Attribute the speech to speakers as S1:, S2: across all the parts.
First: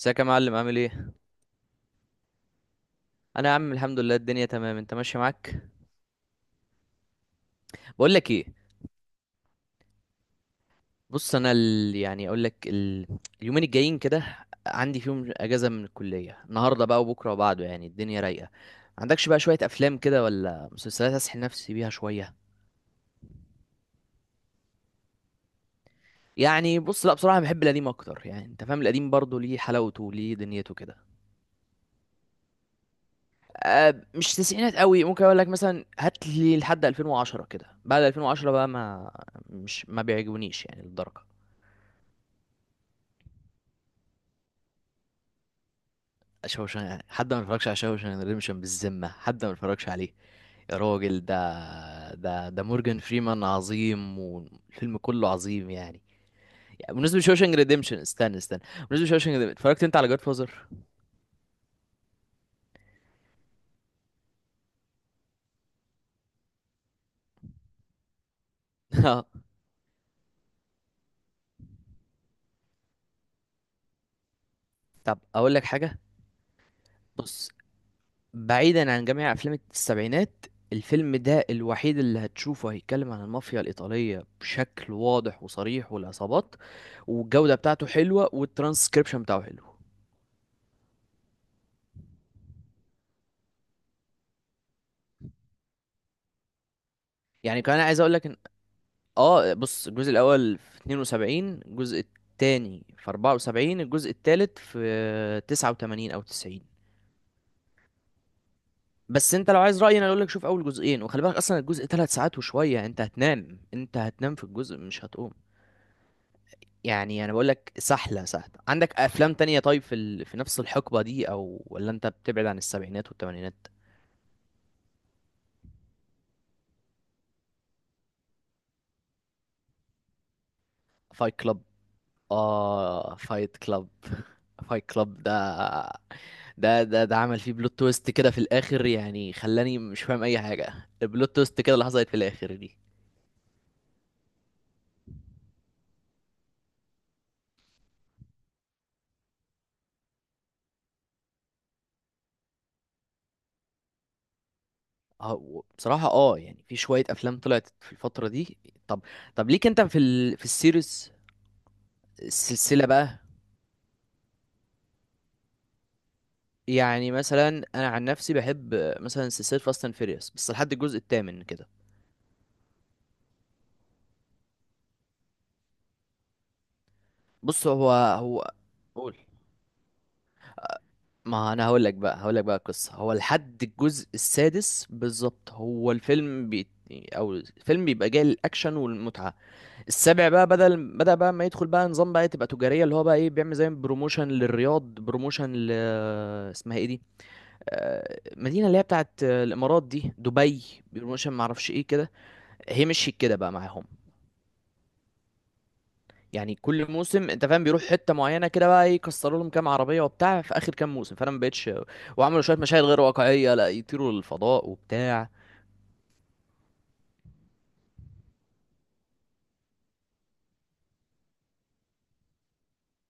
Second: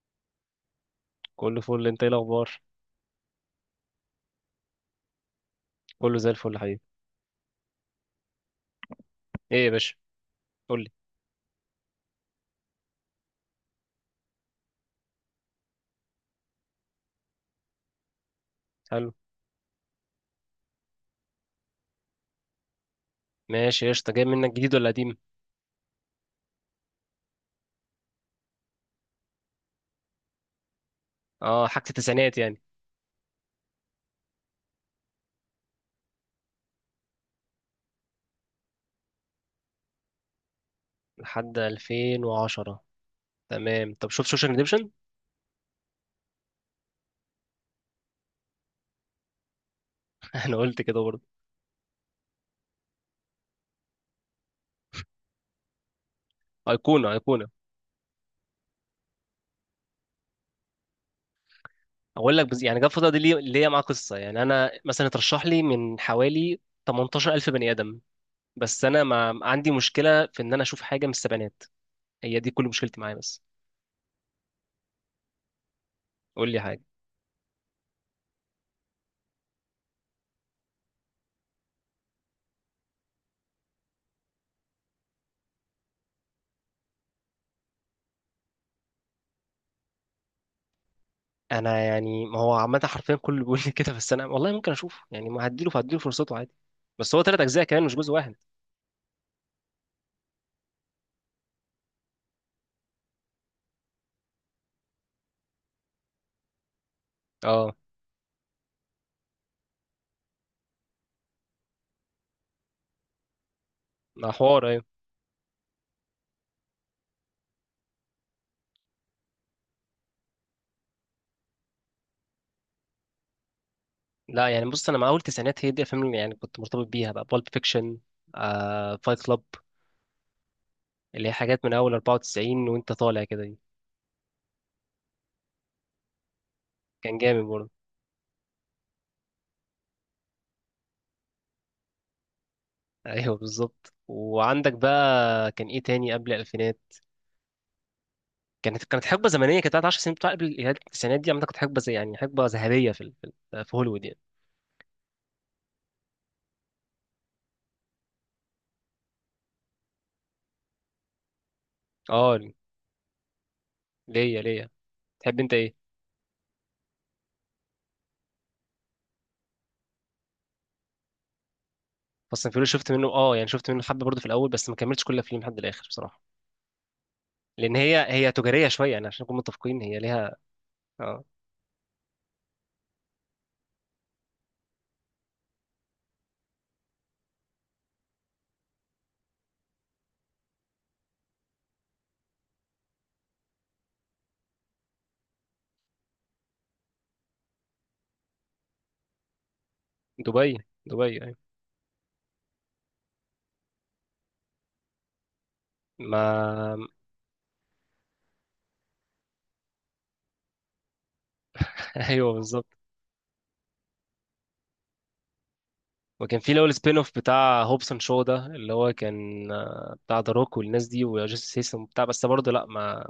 S1: ازيك يا معلم، عامل ايه؟
S2: كله فل، انت ايه الاخبار؟
S1: انا يا عم الحمد لله الدنيا تمام، انت ماشي معاك؟
S2: كله زي الفل يا حبيبي.
S1: بقول لك ايه؟
S2: ايه يا باشا؟ قول لي.
S1: بص انا يعني اقول لك اليومين الجايين كده عندي فيهم اجازه من الكليه، النهارده بقى وبكره وبعده، يعني الدنيا رايقه.
S2: حلو.
S1: عندكش بقى شويه افلام كده ولا مسلسلات اسحل نفسي بيها شويه؟
S2: ماشي قشطه، جاي منك جديد ولا قديم؟
S1: يعني بص لا بصراحه بحب القديم اكتر، يعني انت فاهم، القديم برضه ليه حلاوته وليه دنيته كده.
S2: اه، حاجه التسعينات يعني.
S1: أه مش تسعينات قوي، ممكن اقول لك مثلا هات لي لحد 2010 كده، بعد 2010 بقى ما مش ما بيعجبونيش يعني للدرجه.
S2: لحد 2010. تمام، طب شوف سوشيال ريديمشن.
S1: حد ما اتفرجش على شوشان ريدمشن؟ بالذمة حد ما اتفرجش عليه؟
S2: انا
S1: يا
S2: قلت كده
S1: راجل،
S2: برضه.
S1: ده مورجان فريمان عظيم، والفيلم كله عظيم يعني. يعني
S2: ايقونه
S1: بالنسبة
S2: ايقونه.
S1: لشوشان ريدمشن، استنى استنى. بالنسبة لشوشان ريدمشن، اتفرجت انت على جاد فازر؟
S2: اقول لك يعني جاب الفتره دي ليه، ليا معاه قصه، يعني انا مثلا اترشح لي من حوالي 18000 بني ادم. بس انا ما عندي مشكله في ان انا اشوف حاجه من السبعينات. هي دي كل مشكلتي معايا بس.
S1: طب اقول لك حاجة.
S2: قول لي حاجه.
S1: بص، بعيدا عن جميع افلام السبعينات، الفيلم ده الوحيد اللي هتشوفه هيتكلم عن المافيا الإيطالية بشكل واضح وصريح، والعصابات والجودة بتاعته حلوة، والترانسكريبشن بتاعه حلو.
S2: انا يعني ما هو عامه حرفيا كله بيقول لي كده، بس انا والله ممكن اشوفه، يعني ما هديله فرصته عادي. بس هو ثلاث
S1: يعني
S2: اجزاء
S1: كمان
S2: كمان مش
S1: عايز
S2: جزء
S1: اقول
S2: واحد.
S1: لك، اه بص الجزء الاول في 72، الجزء التاني في 74، الجزء التالت في 89 او 90.
S2: اه
S1: بس انت لو عايز رأيي انا اقول لك شوف اول جزئين، وخلي بالك اصلا الجزء 3 ساعات وشوية، انت هتنام انت
S2: ما
S1: هتنام في
S2: حوار
S1: الجزء
S2: ايوه.
S1: مش هتقوم. يعني انا بقول لك سحلة سهلة. عندك افلام تانية طيب في في نفس الحقبة دي، او ولا انت بتبعد عن السبعينات والثمانينات؟
S2: لا يعني بص، انا مع اول تسعينات، هي دي الافلام اللي يعني كنت مرتبط بيها بقى، بالب فيكشن. آه فايت كلاب. اللي هي
S1: فايت كلاب.
S2: حاجات من اول 94 وانت
S1: اه
S2: طالع كده
S1: فايت
S2: دي.
S1: كلاب. فايت كلاب ده
S2: كان
S1: عمل
S2: جامد
S1: فيه
S2: برضه.
S1: بلوت تويست كده في الاخر، يعني خلاني مش فاهم اي حاجه. البلوت تويست كده اللي حصلت في الاخر دي.
S2: ايوه بالظبط، وعندك بقى كان ايه تاني قبل الالفينات؟ كانت حقبه زمنيه، كانت بتاعت 10 سنين، بتاع قبل التسعينات دي. عامه كانت حقبه زي يعني حقبه ذهبيه في هوليوود يعني.
S1: بصراحه يعني في شويه افلام طلعت في الفتره دي. طب طب ليك انت في في السيريز،
S2: اه
S1: السلسله بقى؟
S2: ليا ليا، تحب انت ايه؟
S1: يعني مثلا، انا عن نفسي بحب مثلا سلسله فاست اند فيريوس، بس لحد الجزء الثامن كده.
S2: فاست اند فيوريوس شفت منه، اه يعني شفت منه حبه برضه في الاول، بس ما كملتش كل الافلام لحد الاخر بصراحه.
S1: بص
S2: لان
S1: هو
S2: هي
S1: هو
S2: تجاريه شويه، يعني
S1: قول.
S2: عشان نكون متفقين، هي ليها. اه،
S1: ما انا هقول لك بقى القصه، هو لحد الجزء السادس بالظبط هو الفيلم او الفيلم بيبقى جاي للاكشن والمتعه. السابع بقى بدل بدأ بقى ما يدخل بقى نظام، بقى تبقى تجاريه، اللي هو بقى ايه، بيعمل زي بروموشن للرياض، بروموشن ل اسمها ايه دي، مدينه اللي هي بتاعت الامارات دي،
S2: دبي.
S1: دبي.
S2: دبي
S1: بروموشن
S2: ايوه.
S1: معرفش ايه كده. هي مشيت كده بقى معاهم. يعني
S2: ما،
S1: كل موسم انت فاهم بيروح حته معينه كده، بقى ايه، يكسروا لهم كام عربيه وبتاع، في اخر كام موسم فانا ما بقتش.
S2: ايوه
S1: وعملوا شويه
S2: بالظبط.
S1: مشاهد غير واقعيه، لا يطيروا للفضاء وبتاع.
S2: وكان في الاول سبين اوف بتاع هوبسون شو، ده اللي هو كان آه، بتاع ذا روك والناس دي وجاستس سيستم وبتاع، بس برضه لا ما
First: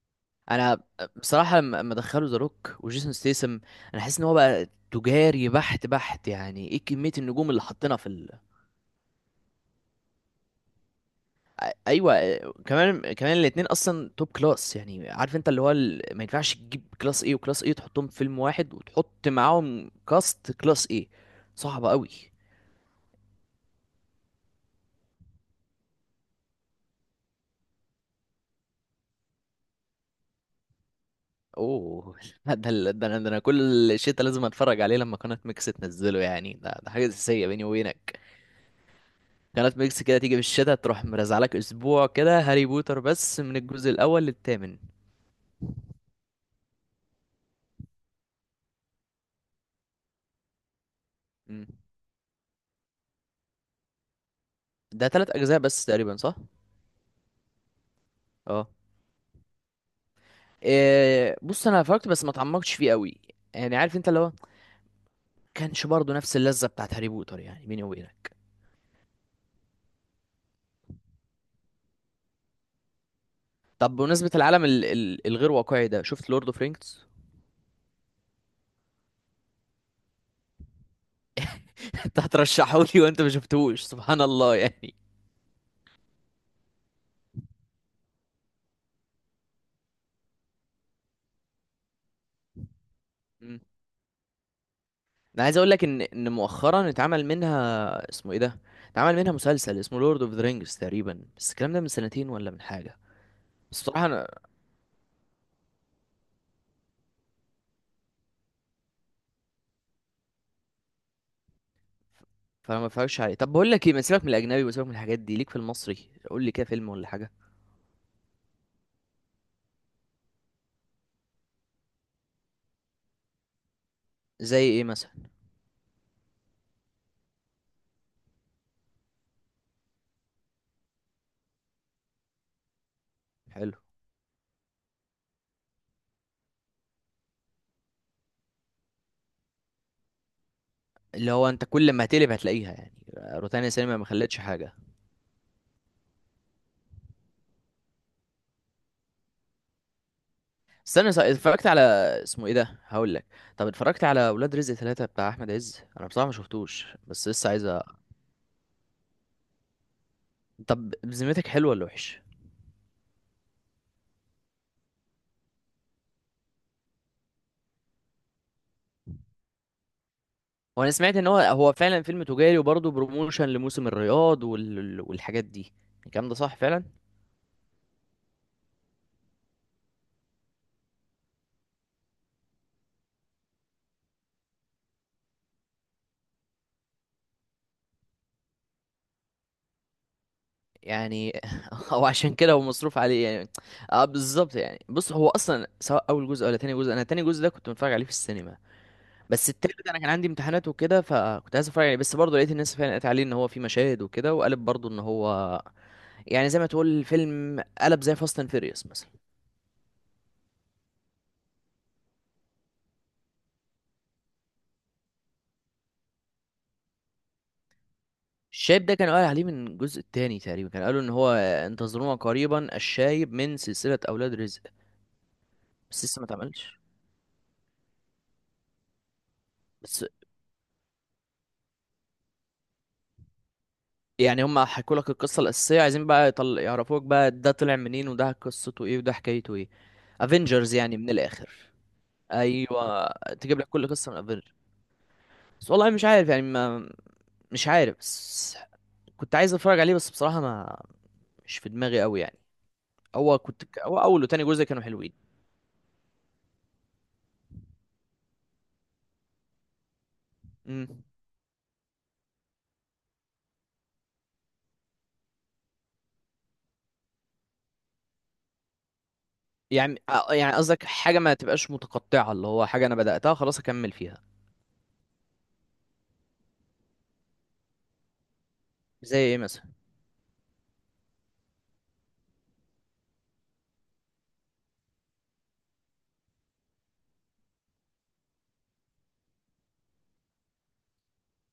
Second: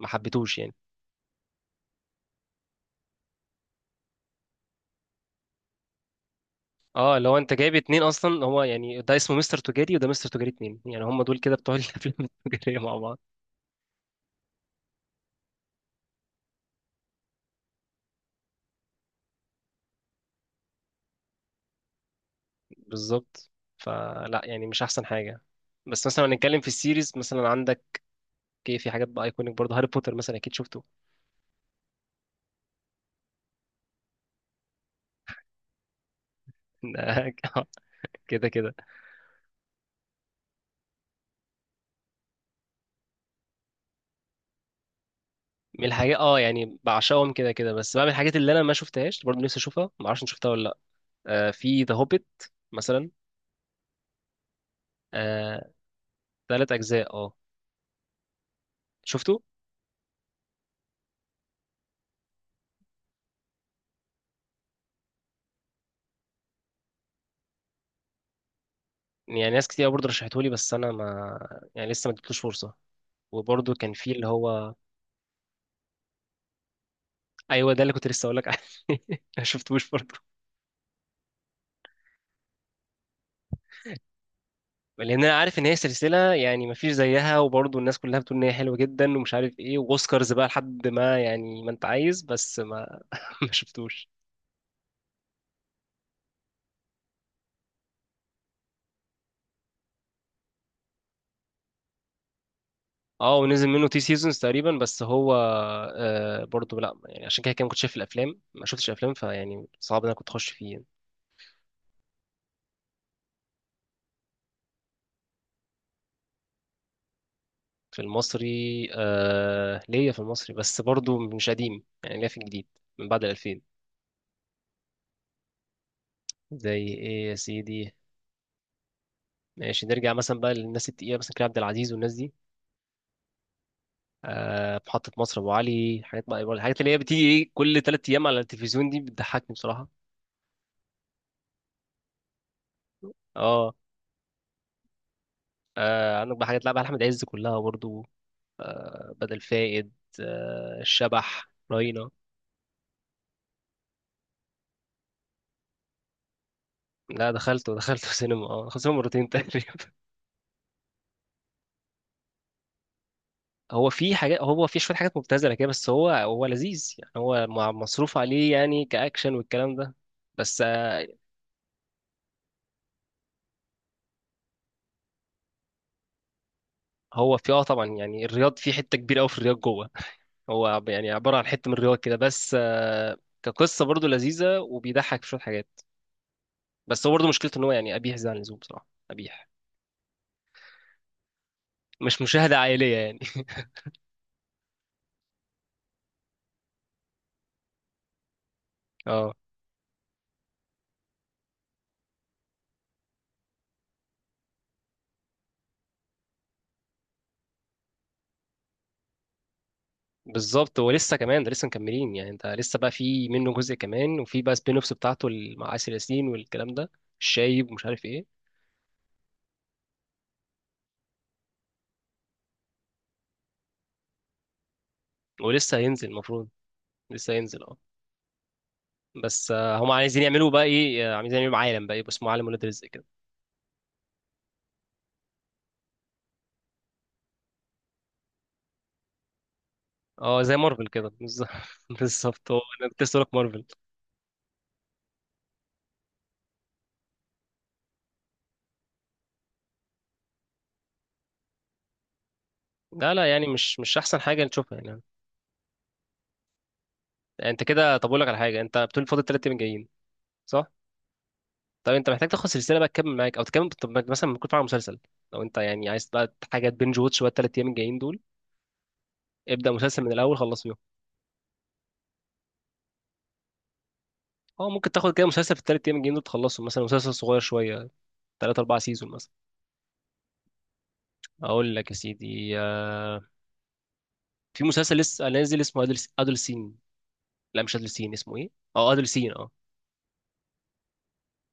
S2: ما حبيتهوش يعني.
S1: انا بصراحه لما دخلوا ذا روك وجيسون ستيسم، انا حاسس ان هو بقى تجاري بحت بحت، يعني ايه كميه
S2: اه اللي هو
S1: النجوم
S2: انت
S1: اللي
S2: جايب
S1: حطينا
S2: اتنين
S1: في
S2: اصلا، هو يعني ده اسمه مستر تجاري وده مستر تجاري اتنين، يعني هم دول كده بتوع الافلام
S1: ايوه.
S2: التجاريه مع
S1: كمان
S2: بعض.
S1: كمان الاتنين اصلا توب كلاس. يعني عارف انت اللي هو ما ينفعش تجيب كلاس ايه وكلاس ايه تحطهم في فيلم واحد وتحط معاهم كاست كلاس ايه. صعبه قوي.
S2: بالظبط. فلا يعني مش احسن حاجه. بس مثلا لو هنتكلم في السيريز، مثلا عندك ايه؟ في حاجات بقى ايكونيك برضه، هاري بوتر مثلا اكيد شفته.
S1: اوه لا، ده انا كل الشتا لازم اتفرج عليه لما قناة ميكس تنزله، يعني ده حاجة أساسية بيني وبينك.
S2: كده كده.
S1: قناة ميكس كده تيجي في الشتا تروح مرزعلك اسبوع كده هاري بوتر بس من الجزء الاول للثامن.
S2: من الحاجات اه يعني بعشقهم كده كده، بس بقى من الحاجات اللي انا ما شفتهاش برضه نفسي اشوفها، ما اعرفش إن شفتها ولا لا. آه،
S1: مم.
S2: في ذا هوبيت مثلا.
S1: ده ثلاث اجزاء
S2: آه،
S1: بس تقريبا صح؟
S2: 3 اجزاء اه.
S1: اه.
S2: شفته.
S1: إيه، بص انا فرجت بس ما اتعمقتش فيه قوي، يعني عارف انت اللي هو كانش برضه نفس اللذة بتاعت هاري بوتر، يعني بيني وبينك.
S2: يعني ناس كتير برضه رشحته لي، بس انا ما، يعني لسه ما اديتلوش فرصه. وبرضه كان
S1: طب
S2: في اللي
S1: بمناسبة العالم
S2: هو
S1: ال الغير واقعي ده، شفت لورد اوف رينجز؟
S2: ايوه، ده اللي كنت لسه اقول لك عليه. ما شفتوش برضه.
S1: انت هترشحه لي وانت ما شفتهوش؟ سبحان الله يعني.
S2: لان انا عارف ان هي سلسله يعني مفيش زيها، وبرضه الناس كلها بتقول ان هي حلوه جدا ومش عارف ايه، واوسكارز بقى لحد ما يعني ما انت عايز، بس ما ما شفتوش.
S1: انا عايز اقول لك ان مؤخرا اتعمل منها، اسمه ايه ده، اتعمل منها مسلسل اسمه لورد اوف ذا رينجز تقريبا، بس الكلام ده من سنتين ولا من حاجه.
S2: اه، ونزل
S1: بس
S2: منه تي
S1: بصراحه انا
S2: سيزونز تقريبا بس هو. آه برضه لا يعني، عشان كده كده ما كنتش شايف الافلام، ما شفتش افلام، فيعني صعب ان انا كنت اخش فيه يعني.
S1: فما اتفرجش عليه. طب بقول لك ايه، ما سيبك من الاجنبي وسيبك من الحاجات دي، ليك في المصري؟ قول لي كده فيلم ولا حاجه.
S2: في المصري. آه، ليا في المصري بس برضه مش قديم، يعني ليا في الجديد من بعد ال 2000.
S1: زي ايه مثلا؟
S2: زي ايه يا سيدي؟ ماشي، نرجع مثلا بقى للناس التقيله مثلا كريم عبد العزيز والناس دي.
S1: حلو.
S2: آه، محطة مصر، أبو علي، حاجات، ما الحاجات اللي هي بتيجي إيه كل تلات أيام على التلفزيون دي بتضحكني بصراحة.
S1: اللي هو انت كل ما هتقلب هتلاقيها، يعني روتانا
S2: أه.
S1: سينما ما خلتش حاجه.
S2: آه، عندك بقى حاجات لعبة أحمد عز كلها برضو. آه، بدل فائد. آه،
S1: استنى صح،
S2: الشبح
S1: اتفرجت على
S2: راينا.
S1: اسمه ايه ده، هقول لك، طب اتفرجت على ولاد رزق ثلاثة بتاع احمد عز؟ انا بصراحه ما شفتوش بس
S2: لا،
S1: لسه عايز
S2: دخلته دخلته سينما، اه دخلت سينما مرتين تقريبا.
S1: طب بذمتك حلو ولا وحش؟
S2: هو في حاجات، هو في شوية حاجات مبتذلة كده، بس هو لذيذ يعني، هو مصروف عليه يعني كأكشن والكلام ده. بس
S1: وانا
S2: آه.
S1: سمعت ان هو فعلا فيلم تجاري وبرضه بروموشن لموسم الرياض والحاجات دي. الكلام ده صح فعلا؟
S2: هو في اه طبعا، يعني الرياض في حتة كبيرة أوي في الرياض جوه. هو يعني عبارة عن حتة من الرواية كده بس آه. كقصة برضه لذيذة وبيضحك في شوية حاجات. بس هو برضه مشكلته إن هو يعني قبيح زي عن اللزوم، بصراحة قبيح.
S1: يعني هو
S2: مش
S1: عشان كده
S2: مشاهدة
S1: هو
S2: عائلية
S1: مصروف
S2: يعني.
S1: عليه يعني. اه بالظبط. يعني بص هو اصلا سواء اول جزء ولا تاني جزء، انا تاني جزء ده كنت متفرج عليه في السينما،
S2: اه
S1: بس التالت انا كان عندي امتحانات وكده، فكنت عايز اتفرج عليه بس برضه لقيت الناس فعلا قالت عليه ان هو فيه مشاهد وكده، وقالت برضه ان هو يعني زي ما تقول الفيلم قلب زي فاست اند فيريوس مثلا.
S2: بالظبط، هو لسه كمان ده لسه مكملين، يعني انت لسه بقى في منه جزء كمان، وفي بقى سبين اوفس بتاعته مع آسر ياسين والكلام ده، الشايب ومش عارف ايه.
S1: الشايب ده كان قال عليه من الجزء التاني تقريبا، كان قالوا ان هو انتظرونا قريبا الشايب من سلسلة اولاد رزق،
S2: ولسه
S1: بس
S2: هينزل
S1: لسه ما
S2: المفروض.
S1: اتعملش.
S2: لسه هينزل اه. بس آه، هم
S1: بس
S2: عايزين يعملوا بقى ايه، آه، عايزين يعملوا عالم بقى يبقى اسمه عالم ولاد رزق كده.
S1: يعني هم حكوا لك القصة الأساسية، عايزين بقى يعرفوك بقى ده طلع منين وده قصته ايه وده حكايته ايه.
S2: اه زي
S1: افنجرز
S2: مارفل
S1: يعني
S2: كده.
S1: من
S2: بالظبط.
S1: الآخر.
S2: بالظبط هو انا كنت
S1: ايوه.
S2: لسه هقولك
S1: تجيب
S2: مارفل.
S1: لك كل قصة من افنجرز. بس والله مش عارف، يعني ما... مش عارف بس، كنت عايز اتفرج عليه بس بصراحة ما مش في دماغي قوي يعني.
S2: لا لا
S1: هو
S2: يعني
S1: كنت
S2: مش
S1: هو
S2: احسن
S1: اول
S2: حاجه
S1: وتاني جزء
S2: نشوفها
S1: كانوا
S2: يعني.
S1: حلوين.
S2: انت كده، طب اقول لك على حاجه، انت بتقول فاضل 3 ايام جايين، صح؟
S1: امم.
S2: طب انت محتاج تاخد سلسله بقى تكمل معاك، او تكمل، طب مثلا ممكن تتفرج على مسلسل. لو انت يعني عايز بقى حاجه بنج واتش بقى ال 3 ايام الجايين دول، ابدا
S1: يعني
S2: مسلسل من الاول
S1: يعني
S2: خلص فيهم.
S1: قصدك حاجة ما تبقاش متقطعة، اللي هو حاجة أنا بدأتها خلاص أكمل فيها.
S2: اه ممكن تاخد كده مسلسل في ال 3 ايام الجايين دول تخلصه، مثلا مسلسل صغير شويه، ثلاث اربع سيزون
S1: زي
S2: مثلا.
S1: إيه مثلا؟
S2: اقول لك يا سيدي آه، في مسلسل لسه نازل اسمه ادلسين، لا مش ادلسين، اسمه ايه، اه ادلسين اه.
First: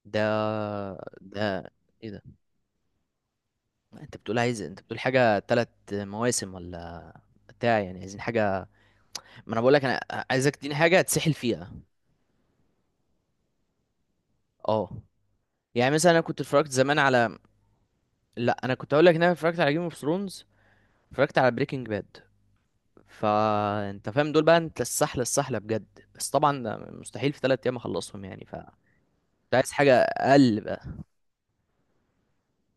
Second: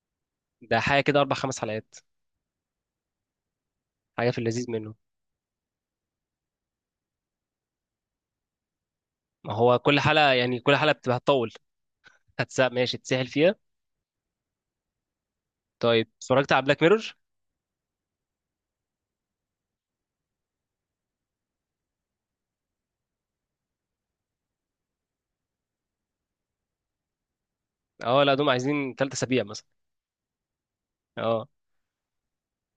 S1: ده
S2: ده حاجه كده اربع خمس
S1: ده
S2: حلقات.
S1: إيه ده؟ أنت
S2: حاجه في
S1: بتقول عايز
S2: اللذيذ
S1: أنت
S2: منه.
S1: بتقول حاجة تلات مواسم ولا؟ بتاع يعني عايزين حاجة، ما
S2: ما
S1: أنا
S2: هو
S1: بقولك
S2: كل
S1: أنا
S2: حلقة
S1: عايزك
S2: يعني
S1: تديني
S2: كل حلقة
S1: حاجة
S2: بتبقى
S1: تسحل
S2: هتطول.
S1: فيها.
S2: هتسأل ماشي تسهل فيها.
S1: أه. يعني
S2: طيب
S1: مثلا أنا كنت
S2: اتفرجت على
S1: اتفرجت
S2: بلاك
S1: زمان
S2: ميرور؟
S1: على، لأ أنا كنت أقولك إن أنا اتفرجت على جيم اوف ثرونز، اتفرجت على بريكنج باد، فأنت فاهم دول بقى، أنت السحلة السحلة بجد، بس طبعا ده مستحيل في 3 أيام
S2: اه،
S1: أخلصهم
S2: لا
S1: يعني
S2: دوم
S1: ف كنت
S2: عايزين 3 اسابيع مثلا.
S1: عايز حاجة أقل.
S2: اه.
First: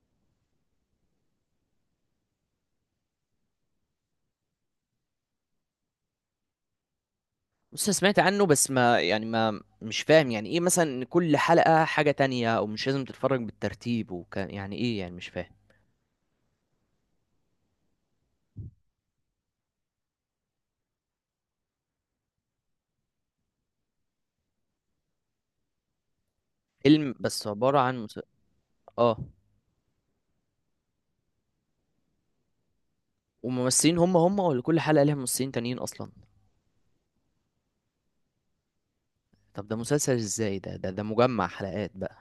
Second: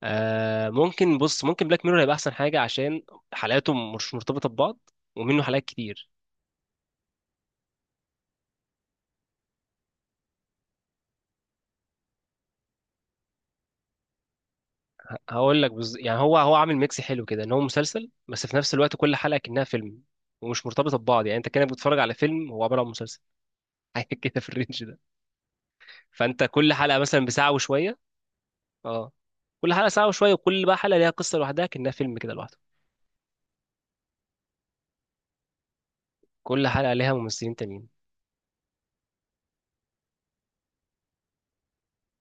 S2: آه، ممكن بص ممكن بلاك ميرور هيبقى احسن حاجه، عشان حلقاته مش مرتبطه ببعض، ومنه حلقات كتير.
S1: بص أنا سمعت عنه بس ما يعني ما مش فاهم، يعني ايه مثلا ان كل حلقة حاجة تانية، او مش لازم تتفرج بالترتيب، وكان يعني ايه يعني مش فاهم.
S2: هقول لك يعني هو عامل ميكس حلو كده، ان هو مسلسل بس في نفس الوقت كل حلقه كأنها فيلم، ومش مرتبطه ببعض، يعني انت كانك بتتفرج على فيلم هو عباره عن مسلسل. حاجه كده في الرينج ده. فانت كل حلقه
S1: فيلم
S2: مثلا
S1: بس
S2: بساعه
S1: عبارة
S2: وشويه.
S1: عن
S2: اه.
S1: اه.
S2: كل حلقه ساعه وشويه، وكل بقى حلقه ليها قصه لوحدها كأنها فيلم كده لوحده.
S1: وممثلين هم هم ولا كل حلقة ليها ممثلين تانيين اصلا؟
S2: كل حلقه ليها ممثلين تانيين.
S1: طب ده مسلسل ازاي؟ ده مجمع حلقات بقى.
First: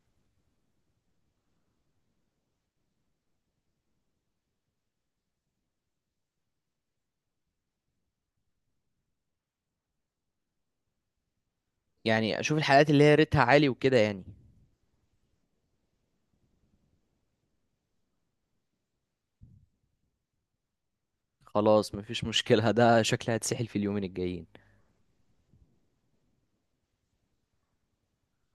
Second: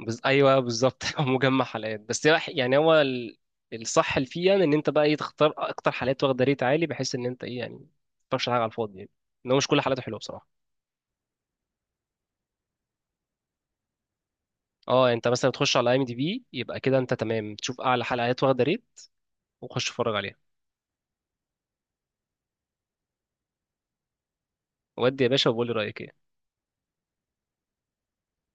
S2: ايوه بالظبط هو مجمع حلقات، بس يعني هو الصح اللي فيه يعني ان انت بقى ايه تختار اكتر حلقات واخده ريت عالي، بحيث ان انت ايه يعني ما تختارش حاجه على الفاضي يعني. ان هو مش كل حلقاته حلوه بصراحه.
S1: يعني اشوف الحلقات اللي هي ريتها عالي وكده يعني.
S2: اه انت مثلا تخش على اي ام دي بي، يبقى كده انت تمام تشوف اعلى حلقات واخده ريت وخش اتفرج عليها.
S1: خلاص مفيش مشكلة، ده شكلها هتسحل في اليومين الجايين.
S2: ودي يا باشا وقول لي رايك ايه.